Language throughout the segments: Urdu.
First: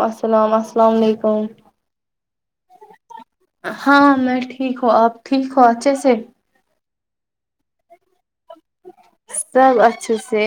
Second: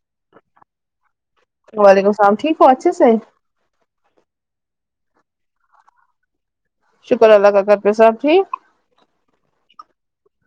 السلام السلام علیکم وچے سر ہاں میں ٹھیک ہوں آپ ٹھیک ہو اچھے سے شکر اللہ کا کر پہ صحب ٹھیک سب اچھے سے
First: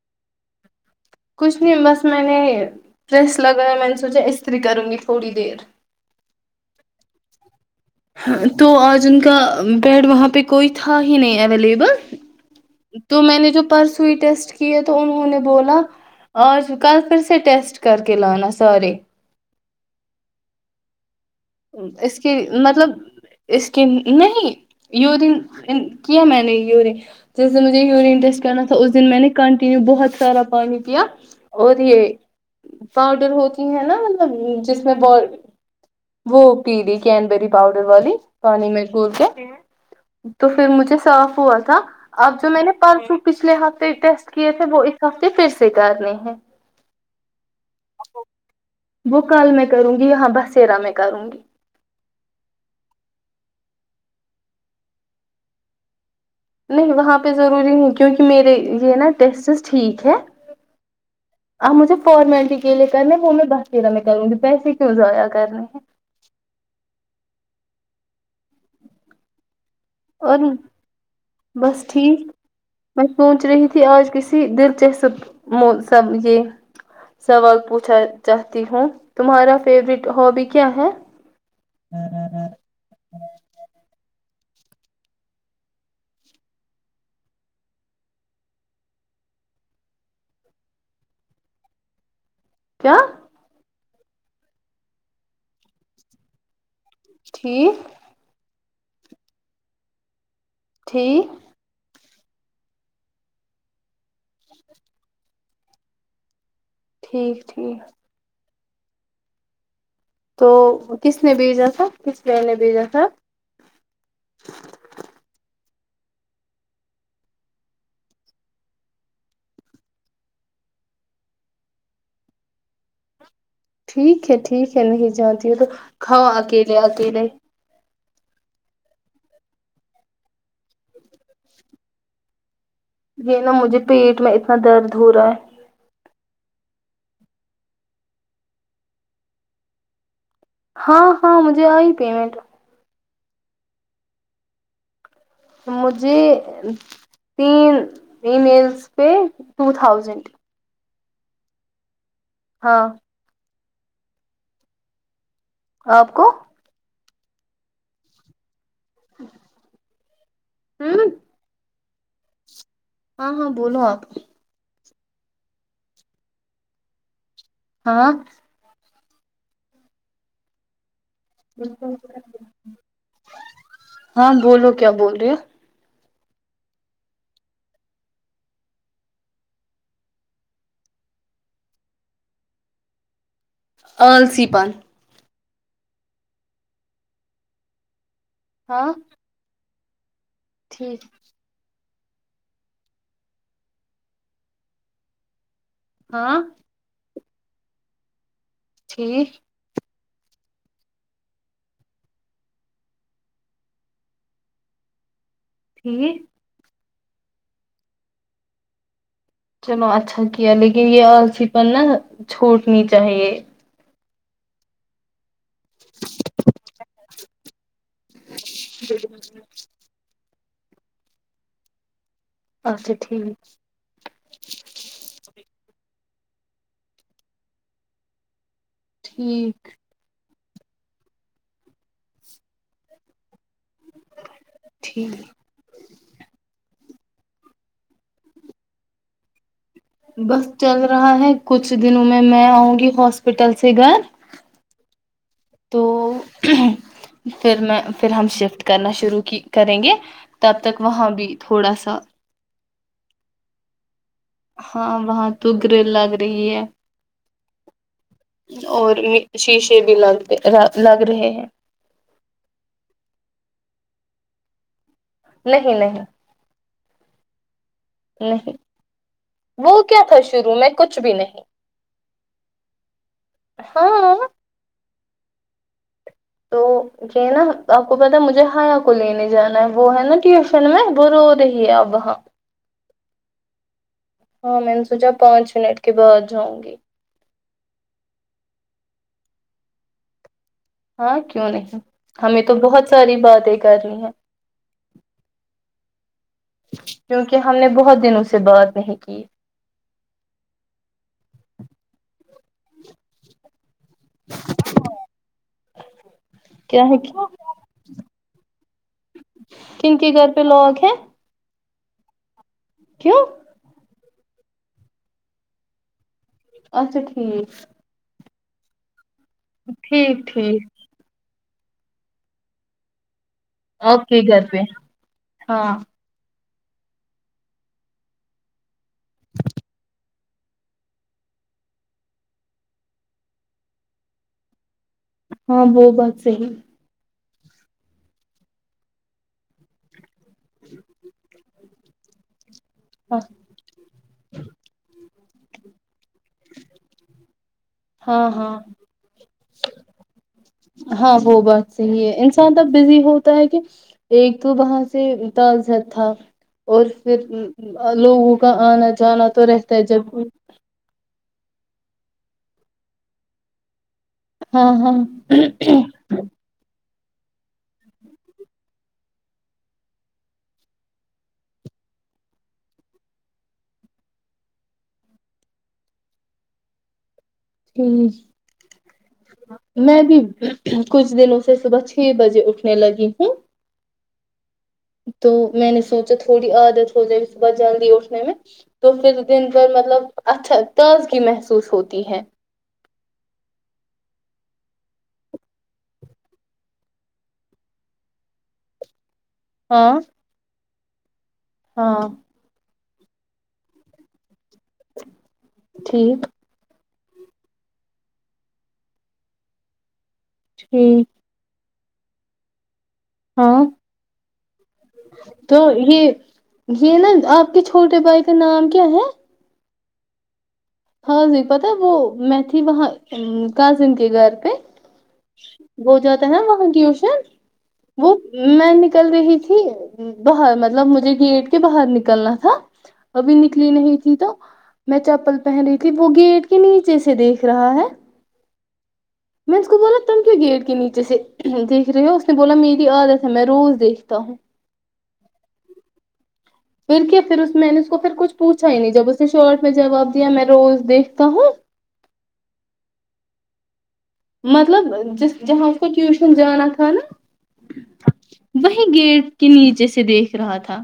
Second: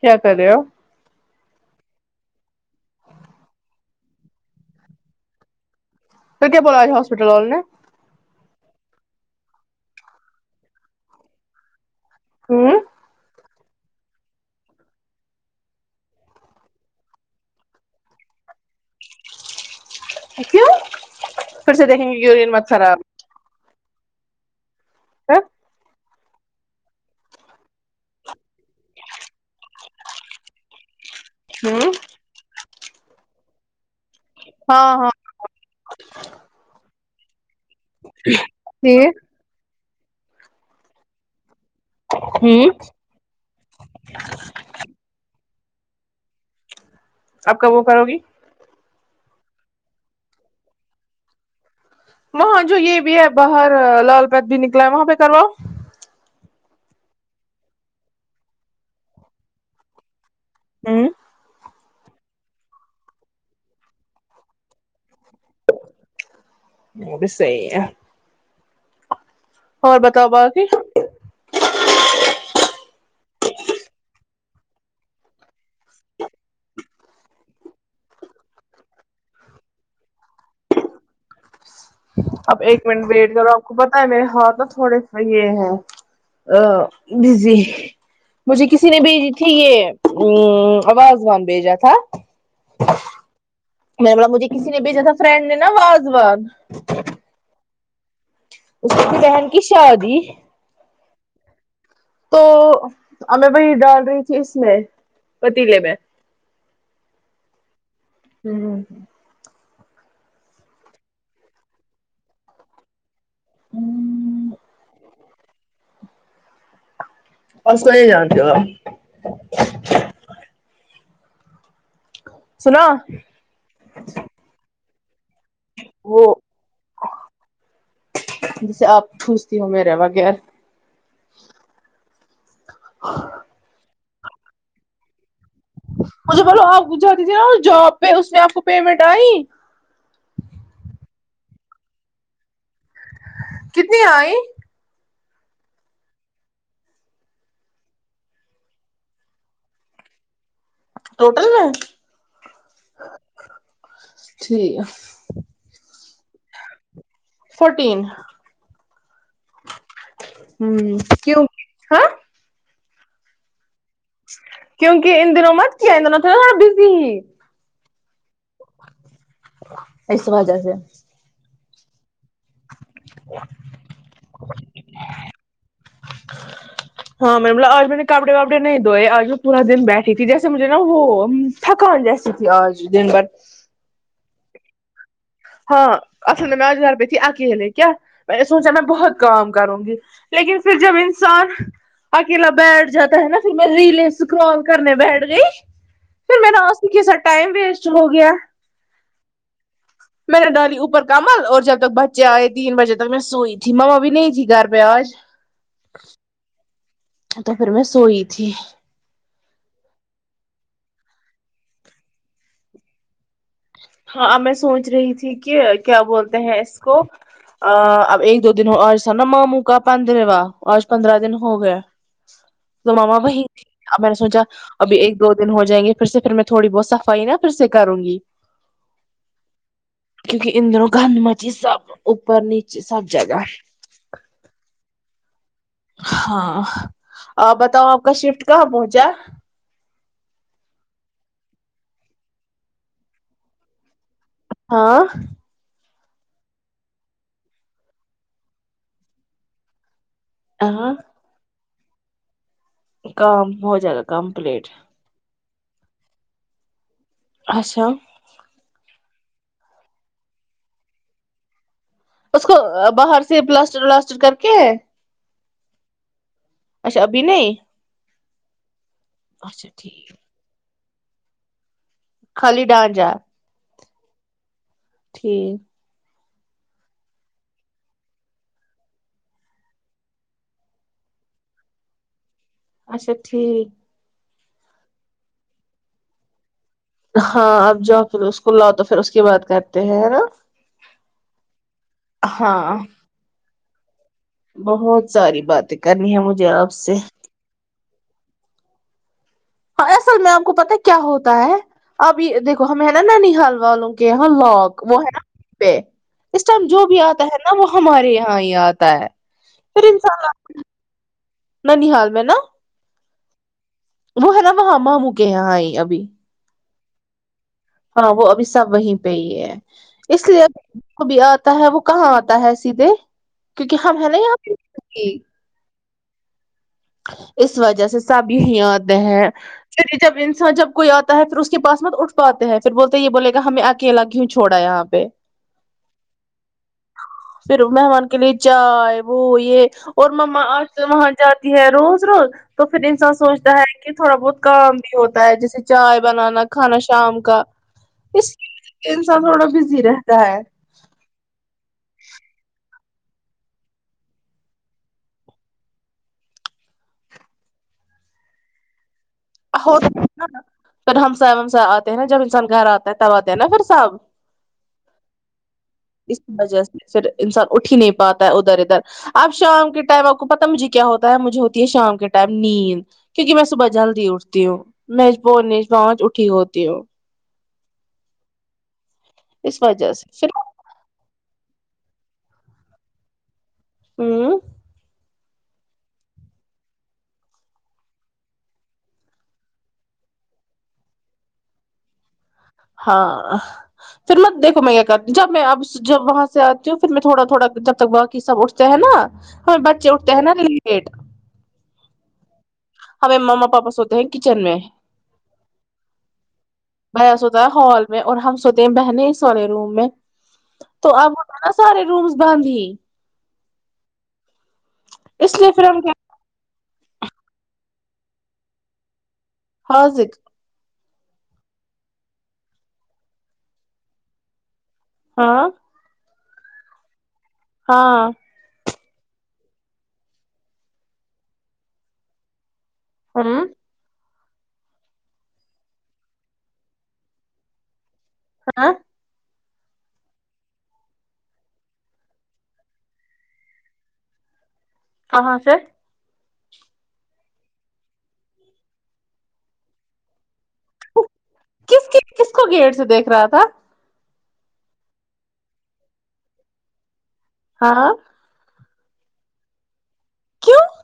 کیا کر رہ ہو کچھ نہیں بس میں نے ڈرس لگا ہے مے سوچا استری کروں گی تھوڑی دیر تو کیا بلا ج ہسپٹل وال نے تو آج ان کا بیڈ وہاں پہ کوئی تھا ہی نہیں اویلیبل ہوں تو میں نے جو پرسوئی ٹیسٹ کیے تو انہوں نے بولا آج کل پھر سے ٹیسٹ کر کے لانا سارے اچو پھر سے دیکھیں گے اس کی مت مطلب خراب اس کی نہیں یہ دن کیا میں نے انٹرسٹ کرنا تھا اس دن میں نے کنٹینیو بہت سارا پانی پیا اور ہوں رہ پاؤڈر ہوتی ہے نا ہاں جس میں ہاں ب وہ پیی کینبری پاؤڈر والی پانی میں کوور ٹھیک کے تو پھر مجھے صاف ہوا تھا اب جو میں ہوں نے پرسوں پچھلے ہفتے ٹیسٹ کیے تھے وہ اس ہفتے پھر سکارنے ہیں آپ کب وہ کرو گی بو کل میں کروں گی یہاں بسیرا میں کروں گی وہاں جو یہ بھی ہے باہر لال پت بھی نکلا ہے وہاں پہ کرواؤ نہیں وہاں پہ ضروری نہیں کیونکہ میرے یہ نا ٹیسٹ ٹھیک ہے ہوں آپ مجھے فارممیلٹی کے لی کرنے ہے وہ میں بس دیرہ میں کروں گی پیسے کیوں ایاد وہ بھی صحی ہے اور بتاؤ بای بس ٹھیک میں سوچ رہی تھی آج کسی دلچسپ سب یہ سوال پوچھا چاہتی ہوں تمہارا فیورٹ ہابی کیا ہے اب ایک منٹ ویٹ کرو آپ خو بت ا میرے ہاتھ ن تھوڑے یہ ہے بزی مجھے کسی نے بھیجی تھی یہ ا آواز وان بھیجا تھا کیا میں نے بو مجھے کسی نے بھیجا تھا فرینڈ نے نا وازوان ٹھیک اس کی بہن کی شادی تٹھیک تو ہمیں وہی ڈال رہی تھی اس میں پتیلے میں ٹھیک ٹھیک ہوں ہ ہ تو کس نے بھیجا تھا کس و نے بھیجا تھا ہوں بس کو یہ جانتے ہو سناو ٹھیک ہے ٹھیک ہے نہیں ج تو کاؤ اکیلے اکیلے [unintelligible] جیسے آپ پوجتی ہو میریرے وغیر [unintelligible] یہ نا مجھے [unintelligible] پیٹ میں اتنا درد ہو رہا ہے [unintelligible] مجھے بولو آپ جا دیجے نا جاب پہ اس نے آپ کو پیمنٹ آئی [unintelligible] ہاں ہاں مجھے آئی پیمنٹ [unintelligible] کتنی آئ [unintelligible] مجھے تین ای میلس پہ ٹو تھاؤزینڈ [unintelligible] ٹوٹل میں [unintelligible] ہاں [unintelligible] ٹھیک ہے [unintelligible] آپ کو [unintelligible] فورٹین [unintelligible] ہی [unintelligible] ہوں کیوں [unintelligible] ہاں [unintelligible] ہاں ہاں بولو آپ [unintelligible] کیونکہ ان دنوں مت کیا دنوں تھا تھوڑا بزی ہی [unintelligible] ہاں [unintelligible] اس وجہ سے [unintelligible] بالکل [unintelligible] ہاں بولو کیا بول رہی ہو [unintelligible] ہاں میں ب آج میں نے کپڑے واپڑے نہیں دھوئے آج میں پورا دن بیٹھی تھی جیسے مجھے نا وہ تھکان جیسی تھی آج دن بھر بند ہاں اصل میں میں ہزارپئے تھی آ کے ہیلے کیا میں نے سوچا میں ہاں بہت کام کروں گی [unintelligible] لیکن پھر جب ٹھیک انسان اکیلا بیٹھ جاتا ہے نا پھر میں ریلیں اسکرال کرنے بیٹھ گئی ہاں پھر میرا اسی کے ساتھ ٹائم ویسٹ ہو گیا ٹھیک میر نے ڈالی اوپر کمل اور جب تک بچے آئے تین بجے تک میں سوئی تھی مما بھی نہیں تھی گھر پہ آج ٹھیک تو پھر میں سوئی تھی چلو اچھا کیا لیکن یہ آرسی پر نا چھوٹنی چاہیے ہاں میں سوچ رہی تھی کہ کیا بولتے ہیں اس کو اب ایک دو دن ہو اورسا نا ماموں کا پندرواں آج پندرہ دن ہو گیا اچھا تو ماما وہی ٹھیک اب میں نے سوچا ابھی ایک دو دن ہو جائیں گے پھر سے پھر میں تھوڑی بہت صفائی نا پھر سے کروں گی ٹھیک کیونکہ اندروں گند مچی سب اوپر نیچے سب جگہ ٹھیک ہاں اور بتاؤ آپ کا شفٹ کہاں پہنچا بس چل رہا ہے کچھ دنوں میں میں آؤں گی ہاسپٹل سے گھر ہاں تو پھر میں پھر ہم شفٹ کرنا شروع کریں گے تب تک ہاں وہاں بھی تھوڑا سا [unintelligible] کام بہت زیادہ کمپلیٹ دگر لگ رہ اچھا اور شیشے بھی لگ لگ رہے ہیں اس کو باہر سے پلاسٹر ولاسٹر کر کے نہیں نہیں اچھا ابھی نہیں نہیں اچھا وہ کیا ٹھیک تھا شروع میں کچھ بھی نہیں خالی ڈان جا ہاں ٹھیک تو کہ ہے نا آپ کو پتا مجھے ہیا کو لینے جانا ہے وہ ہے نا ٹیوشن میں وہ رو رہی ہے اپ وہاں اچھا ٹھیک ہاں میں نے سوچا پانچ منٹ کے بعد جاؤں گی ہاں اب جاؤ پھر اس کو لاؤ تو پھر اس کی بات کرتے ہیں نا ہاں کیوں نہیں ہمیں تو ہاں بہت ساری بات ہے کر رہی ہیں بہت ساری باتیں کرنی ہے مجھے آپ سے کیونکہ ہم نے بہت دنوں سے بعد نہیں کی ہاں اصل میں آپ کو پتا کیا ہوتا ہے اب بھی دیکو ہمیں ہے نا نانی حلوا والوں کہ ہاں لواک وہ ہے نا پے [unintelligible] اس ٹائم جو بھی آتا ہے نا وہ ہمارے یہاں ہی آتے کا [unintelligible] کن کے گھر پہ لوگ ہیں نہ ن حال میں نا کیوں وہ ہے نا وہاں م م کے یہاں ہی ابھی اچھا ٹھیک ہاں وہ ابھی سب وہی پی ہے ٹھیک اس لیے ٹھیک ا بھی آ تا ہے وہ کہاں آتا ہے سیدھے کیونکہ ہم ہے نا اوکے یہاں گھر پہ ہاں اس وجہ سے سب یہی آتے ہیں پھر جب انسان جب کوئی آتا ہے پھر اس کے پاس مت اٹھ پاتے ہیں پھر بولتے یہ بولے گا ہمیں اکیلا کیوں چھوڑا ہے یہاں پہ ہاں وہ بات صحی پھر مہمان کے لیے جائے وہ یہ اور ما آج سے وہاں جات ہے روز روز تو پھر انسان سوچتا ہے کہ تھوڑا بہت کام بھی ہوتا ہے جیسے چائے بنانا کھانا شام کا اس ہاں ہاں انسان تھوڑا بزی رہتا ہے ہاں وہ بات صحیح ہے انسان اب بزی ہوتا ہے کہ ایک تو وہاں سے تزت تھا اور پھر لوگوں کا آنا جانا تو رہتا ہے اور جب پھر آتے ہیں نا جب انسان گ آتا ہے تب آتے ہیں نا پھر صحب ہاں ہاں اس وجہ سے پھر انسان اٹھی ہی نہیں پاتا ہے ادھر ادھر اب شام کے ٹائم آپ کو پتا مجھے کیا ہوتا ہے مجھے ہوتی ہے شام کے ٹائم نیند کیون کہ میں صبح جلدی اٹھتی ہوں میںب پانچ اٹھی ہوتی ہوں ٹھ اس وجہ میں سے بھی پھر کچھ دنوں سے صبح چھ بجے اٹھنے لگی ہوں ہوں تو میں نے سوچا تھوڑی عادت ہو جائے صبح جلدی اٹھنے میں تو پھر دن بھر مطلب اچھا تازگی محسوس ہوتی ہے ہاں پھر میںیکو میں کیا کرتی ہوں جب میں اب جب وہاں سے آتی ہوں پھر میں تھوڑا تھوڑا جب تک باقی سب اٹھتے ہیں نا ہم ہاں بچے اٹھتے ہے نا ر ایکٹ ہاں ہمیں ما پاپا سوتے ہیں کچن میں ٹھیک ب س ہوتا ہے ہال میں اور ہم سوتے ہیں بہنیں س والے روم میں تو ٹھیک سارے رومز بند ہی ہاں اس لیے تو پھر ہم کیا یہ یہ نا آپ کے چھوٹے بھائی کا نام کیا ہے حاضق ہاں جی پتا وہ میں تھی وہاں کزن کے گھر پہ ہاں بہت زیادہ ہے من ٹیوشن ہاں وہ میں نے نکل رہی تھی باہر مطلب مجھے گیٹ کے باہر نکلنا تھا ابھی ہوں نکلی نہیں تھی تو میں چاپل پہن رہی تھی وہ گیٹ کے نیچے سے دیکھ رہا ہے ہاں میں اس کو بولا تم کیوں گیٹ کے نیچے سے دیکھ رہے ہو اس نے بولا میری عادت ہے میں روز دیکھتا ہوں کہاں سے پھر کیا پھر اس میں نے اس کو پھر کچھ پوچا ہی نہیں جب اس نے شارٹ میں جواب دیا میں روز دیکھتا ہوں کس ک کس کو گیٹ سے دیکھ رہا تھا مطلب جس جہاز ک ٹیوشن جانا تھا نا ہاں وہی گیٹ کے نیچے سے سے دیکھ رہا کیوں تھا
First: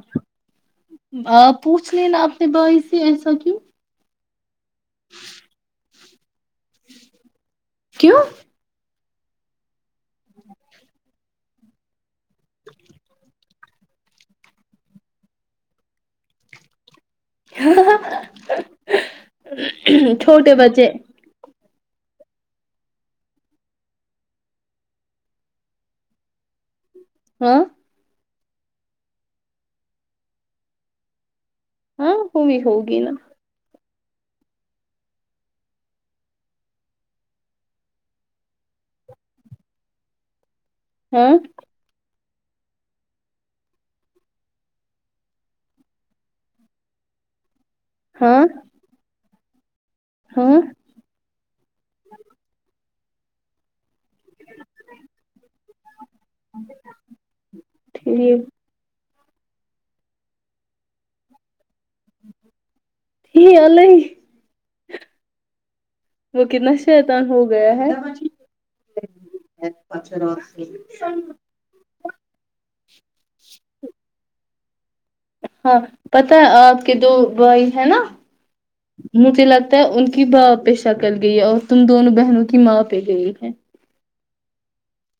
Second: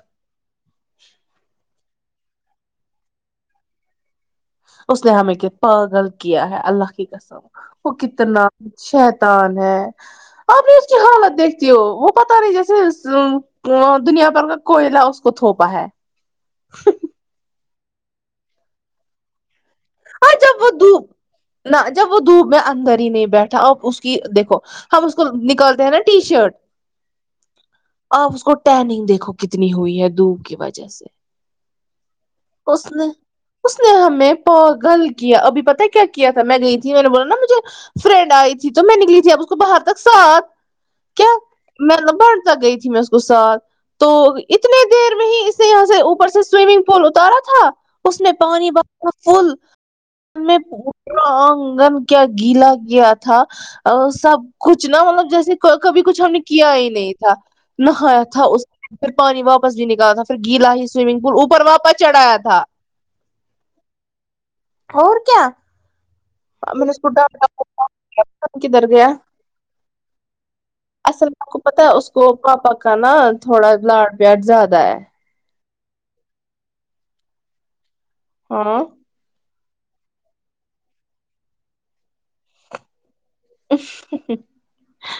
آ پوچھ لینا اپنے بھائی سے ایسا کیوں اس نے ہمیں کیا پاگل کیا ہے اللہ کی قسم وہ کیوں کتنا شید ہے آپ نے اس کی حالت دیکھتی ہو وہ پتا نہیں جیسے دنیا بھر کا کوئلہ اس کو تھوپا ہے ہ [inaudible] ہاں چھوٹے جب وہ بچے دھوپ نہ جب وہ دھوپ میں اندر ہی نہیں بیٹھا اور اس کی دیکھو ہم اس کو نکالتے ہیں نا ٹی شرٹ ہاں آپ اس کو ٹہینگ دیکھو کتنی ہوئی ہے دوپ کی وجہ سے ہاں ہووئی ہوگین سے ہمیں پوگ گل کیا ابھی پتہ کیا کیا تھا میں گئی تھی میں نے بولا نا مجھے فرینڈ آئی تھی تو میں نکلی تھی اب اس کو باہر تک ساتھ کیا ہاں میں لبا تک گئی تھی میں اس کو ساتھ تو اتنی دیر میں ہی اسے یہاں سے اوپر سے سوئمنگ پول اتارا تھا اس میں ہاں پانی با فول ان میں ہاں پورا آنگن کیا گیلا کیا تھا تو سب کچھ نا مطلب جیسے کبھی کچھ ہم نے کیا ہی نہیں تھا نہایا ٹھیک تھا اس پھر پانی واپس بھی نکالا تھا پھر گیلا ہی سوئمنگ پول اوپر واپس پچڑھایا تھا یہ اللہ اور کیا وہ کتنا میں نے اس کو شیطان ہو گیا ڈانٹا ہے کدھر گیا اسکوپا پ کاا نا تھوڑا لاڈ پیاٹ زیادہ ہے ہاں پتا ہے آپ کے دو بھائی ہے نا ہاں م چ ل ان کی با پہ شکل گئی اور تم دونوں بہنوں کی ماں پہ گئی ہے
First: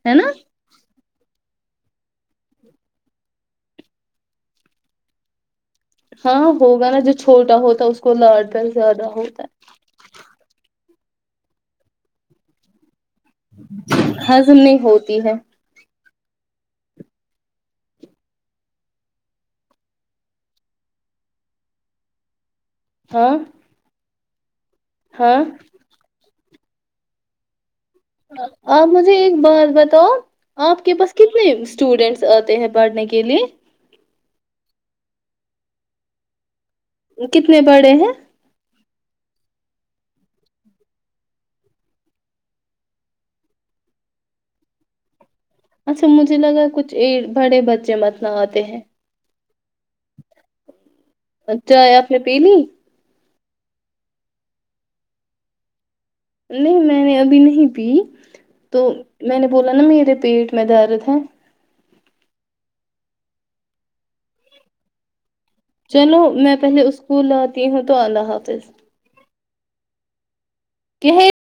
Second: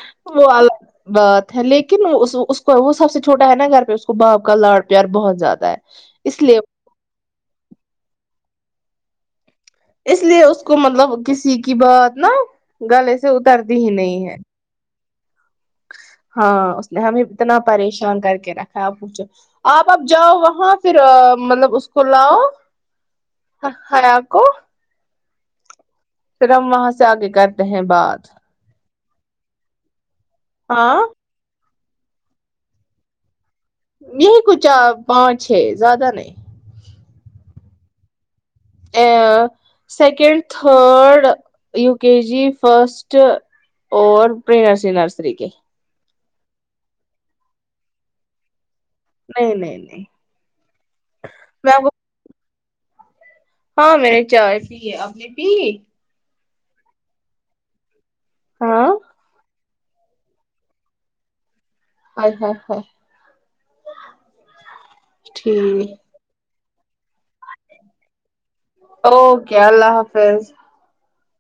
ہے نا وہ ب لیکن اس کو وہ سب سے چھوٹا ہے نا گھر پہ اس کو باپ کا لاڑ پیار بہت زیادہ ہے اس ہاں لیے ہوگا نا جو چھوٹا ہوتا اس کو لاٹ کر زیادہ ہوتا ہے اس لیے اس کو مطلب کسی کی بات نا گل سے اترتی ہی نہیں ہے ہضم نہیں ہوتی ہے ہاں اس نے ہمیں اتنا پریشان کر کے رکھا ہے آ پوچھو آپ اب جاؤ وہاں پھر مطلب اس کو لاؤ ہاں ہ ہراب کو ہاں پھر ہم وہاں سے آگے کرتے اہباد ٹھیک بات بتاؤ آپ کے پاس کتنے اسٹوڈینٹس آتے ہیں پڑھنے کے لیے یہی کچھ پانچ ہے زیادہ نہیں کتنے بڑے ہیں ا second third U K G first اور پری نرسری نرسری کے مجھے لگا کچھ بڑے بچے متنا آتے ہیں نہیں نہیں نہیں چائے اپ نے پیلی ہاں میرے چائے پی اپنی پی نہیں میں نے ابھی نہیں پی تو ہاں میں نے بولا نا میرے پیٹ میں درد ہے ا ہ ہاں چلو میں پہلے اس بھولاتی ہوں تو اللہ حافظ کیا اللہ حافظ کہ